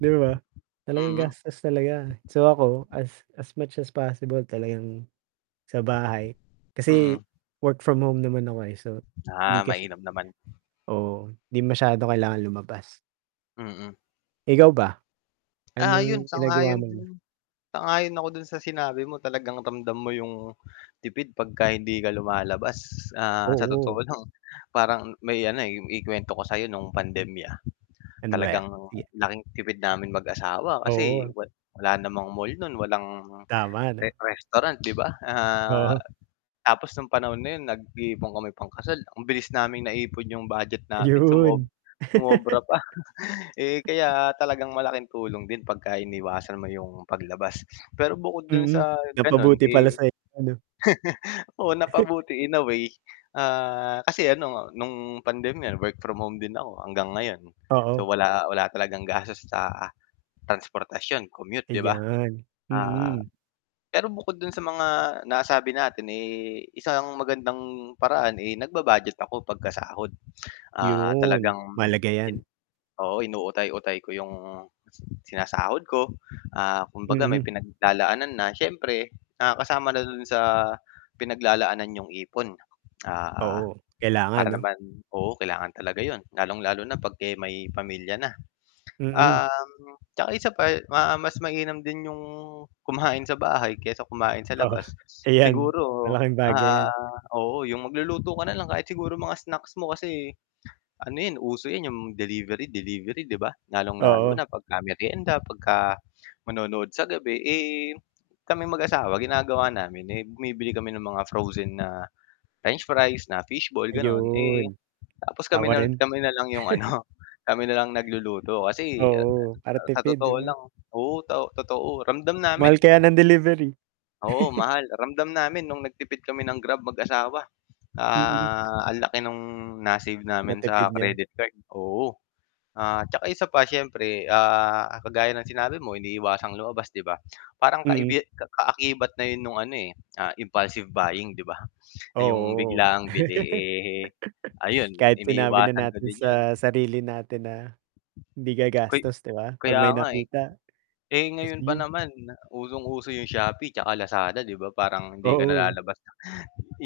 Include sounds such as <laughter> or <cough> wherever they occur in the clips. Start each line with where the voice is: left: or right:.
right: 'Di ba, talagang
left: Hmm
right: gastos talaga, so, ako, as as much as possible talagang sa bahay, kasi
left: Mm.
right: work from home naman ako, eh, so, hindi
left: Ah,
right: kasi
left: mainam naman?
right: Oo, 'di masyado kailangan lumabas.
left: Mm.
right: Ikaw ba,
left: Ah, 'yun,
right: anong ginagawa
left: sang-ayon
right: mo na?
left: din sang-ayon ako dun sa sinabi mo talagang ramdam mo yung tipid 'pagka hindi ka lumalabas, sa, sa totoo
right: Oo.
left: lang. Parang may, ano, eh ikuwento ko sa 'yo no'ng pandemya, <smacks lips>
right: Ano ba ya
left: talagang
right: sige.
left: laking tipid namin mag-asawa, kasi
right: Oo.
left: wa wala namang mall no'n, walang
right: Tama,
left: re
right: 'no.
left: restaurant, 'di ba, ah,
right: Oo.
left: tapos nung panahon na 'yon nag-iipon kami pangkasal. Ang bilis naming naipon 'yong budget namin, sumo
right: Ayun <laughs>
left: sumobra pa, eh, kaya talagang malaking tulong din 'pagka iniwasan mo yung paglabas. Pero bukod dun
right: Hmm,
left: sa ganun,
right: napabuti pala
left: eh
right: sayo, 'no.
left: <chuckles> oo,
right: <chuckles>
left: napabuti in a way, ah, kasi, ano, nung pandemya work from home din ako, hanggang ngayon.
right: Oo.
left: So, wala wala talagang gastos sa transportasyon, commute, 'di ba?
right: Ayan,
left: Ah,
right: hmm.
left: pero bukod dun sa mga nasabi natin, eh, isang magandang paraan, eh, nagba-budget ako pagkasahod, ah,
right: 'Yun,
left: talagang
right: mahalaga 'yan.
left: oo, inuutay-utay ko 'yong sinasahod ko, ah, kumbaga may
right: Hmm.
left: pinaglalaanan na, siyempre, ah kasama na do'n sa pinaglalaanan 'yong ipon, ah,
right: Oo, kailangan,
left: para
right: 'no?
left: naman oo, kailangan talaga 'yon lalong-lalo na 'pag, eh, may pamilya na.
right: Mhm.
left: Um, 'tsaka isa pa, ma mas mainam din 'yong kumain sa bahay, kaysa kumain sa
right: Oo,
left: labas,
right: ayan,
left: siguro,
right: malaking bagay
left: ah
right: 'yan.
left: oo, 'yung magluluto ka na lang kahit siguro mga snacks mo kasi ano 'yan, uso 'yan 'yung delivery-delivery, 'di ba? Lalong-lalo
right: Oo.
left: na 'pagka meryenda, 'pagka manonood sa gabi, eh, kaming mag-asawa ginagawa namin, eh, bumibili kami ng mga frozen na french fries, na fish ball, gano'n. Eh,
right: Ayun,
left: tapos, kami
right: ako
left: na
right: rin.
left: kami na lang 'yung,
right: <chuckles>
left: ano, kami na lang nagluluto kasi a a
right: Oo, para
left: sa
right: tipid 'di
left: totoo
right: ba?
left: lang oo, to totoo ramdam namin.
right: Mahal kaya ng delivery.
left: Oo,
right: <chuckles>
left: mahal, ramdam namin no'ng nagtipid kami ng Grab mag-asawa,
right: Hmm.
left: ah, ang laki ng na-save namin
right: Natipid
left: sa
right: nya?
left: credit card oo. Ah, 'tsaka isa pa siyempre, ah, kagaya ng sinabi mo iniiwasang lumabas, 'di ba? <smacks lips> Parang
right: Mm.
left: kaibi kaakibat na 'yon no'ng, ano, eh, ah, impulsive buying, 'di ba, ah, 'yong
right: Oo,
left: biglaang bili.
right: <laughs>
left: Eh,
right: <sniffs>
left: ayun
right: kahit sinabi na
left: iniiwasan ko
right: natin
left: din 'yon.
right: sa sarili natin na, hindi
left: Kay
right: gagastos, 'di ba? 'Pag
left: kaya
right: may
left: nga eh.
right: nakita,
left: Eh,
right: ayos
left: ngayon
right: na
left: pa
right: 'yun.
left: naman, usong uso 'yong Shopee 'tsaka Lazaada, 'di ba? Parang hindi ka na
right: Oo.
left: lalabas ng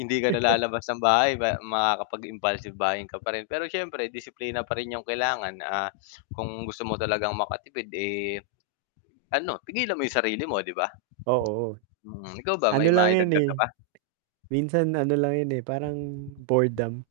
left: hindi ka
right: <chuckles>
left: nalalabas ng bahay pe makakapag-impulsive buying ka pa rin. Pero, siyempre, disiplina pa rin 'yong kailangan, ah, kung gusto mo talagang makatipid, eh, ano, pigilan mo 'yong sarili mo, 'di ba?
right: Oo,
left: Hmm, ikaw ba,
right: ano
left: may
right: lang 'yun,
left: maidagdag
right: eh,
left: ka pa?
right: minsan ano lang yun, eh, parang boredom.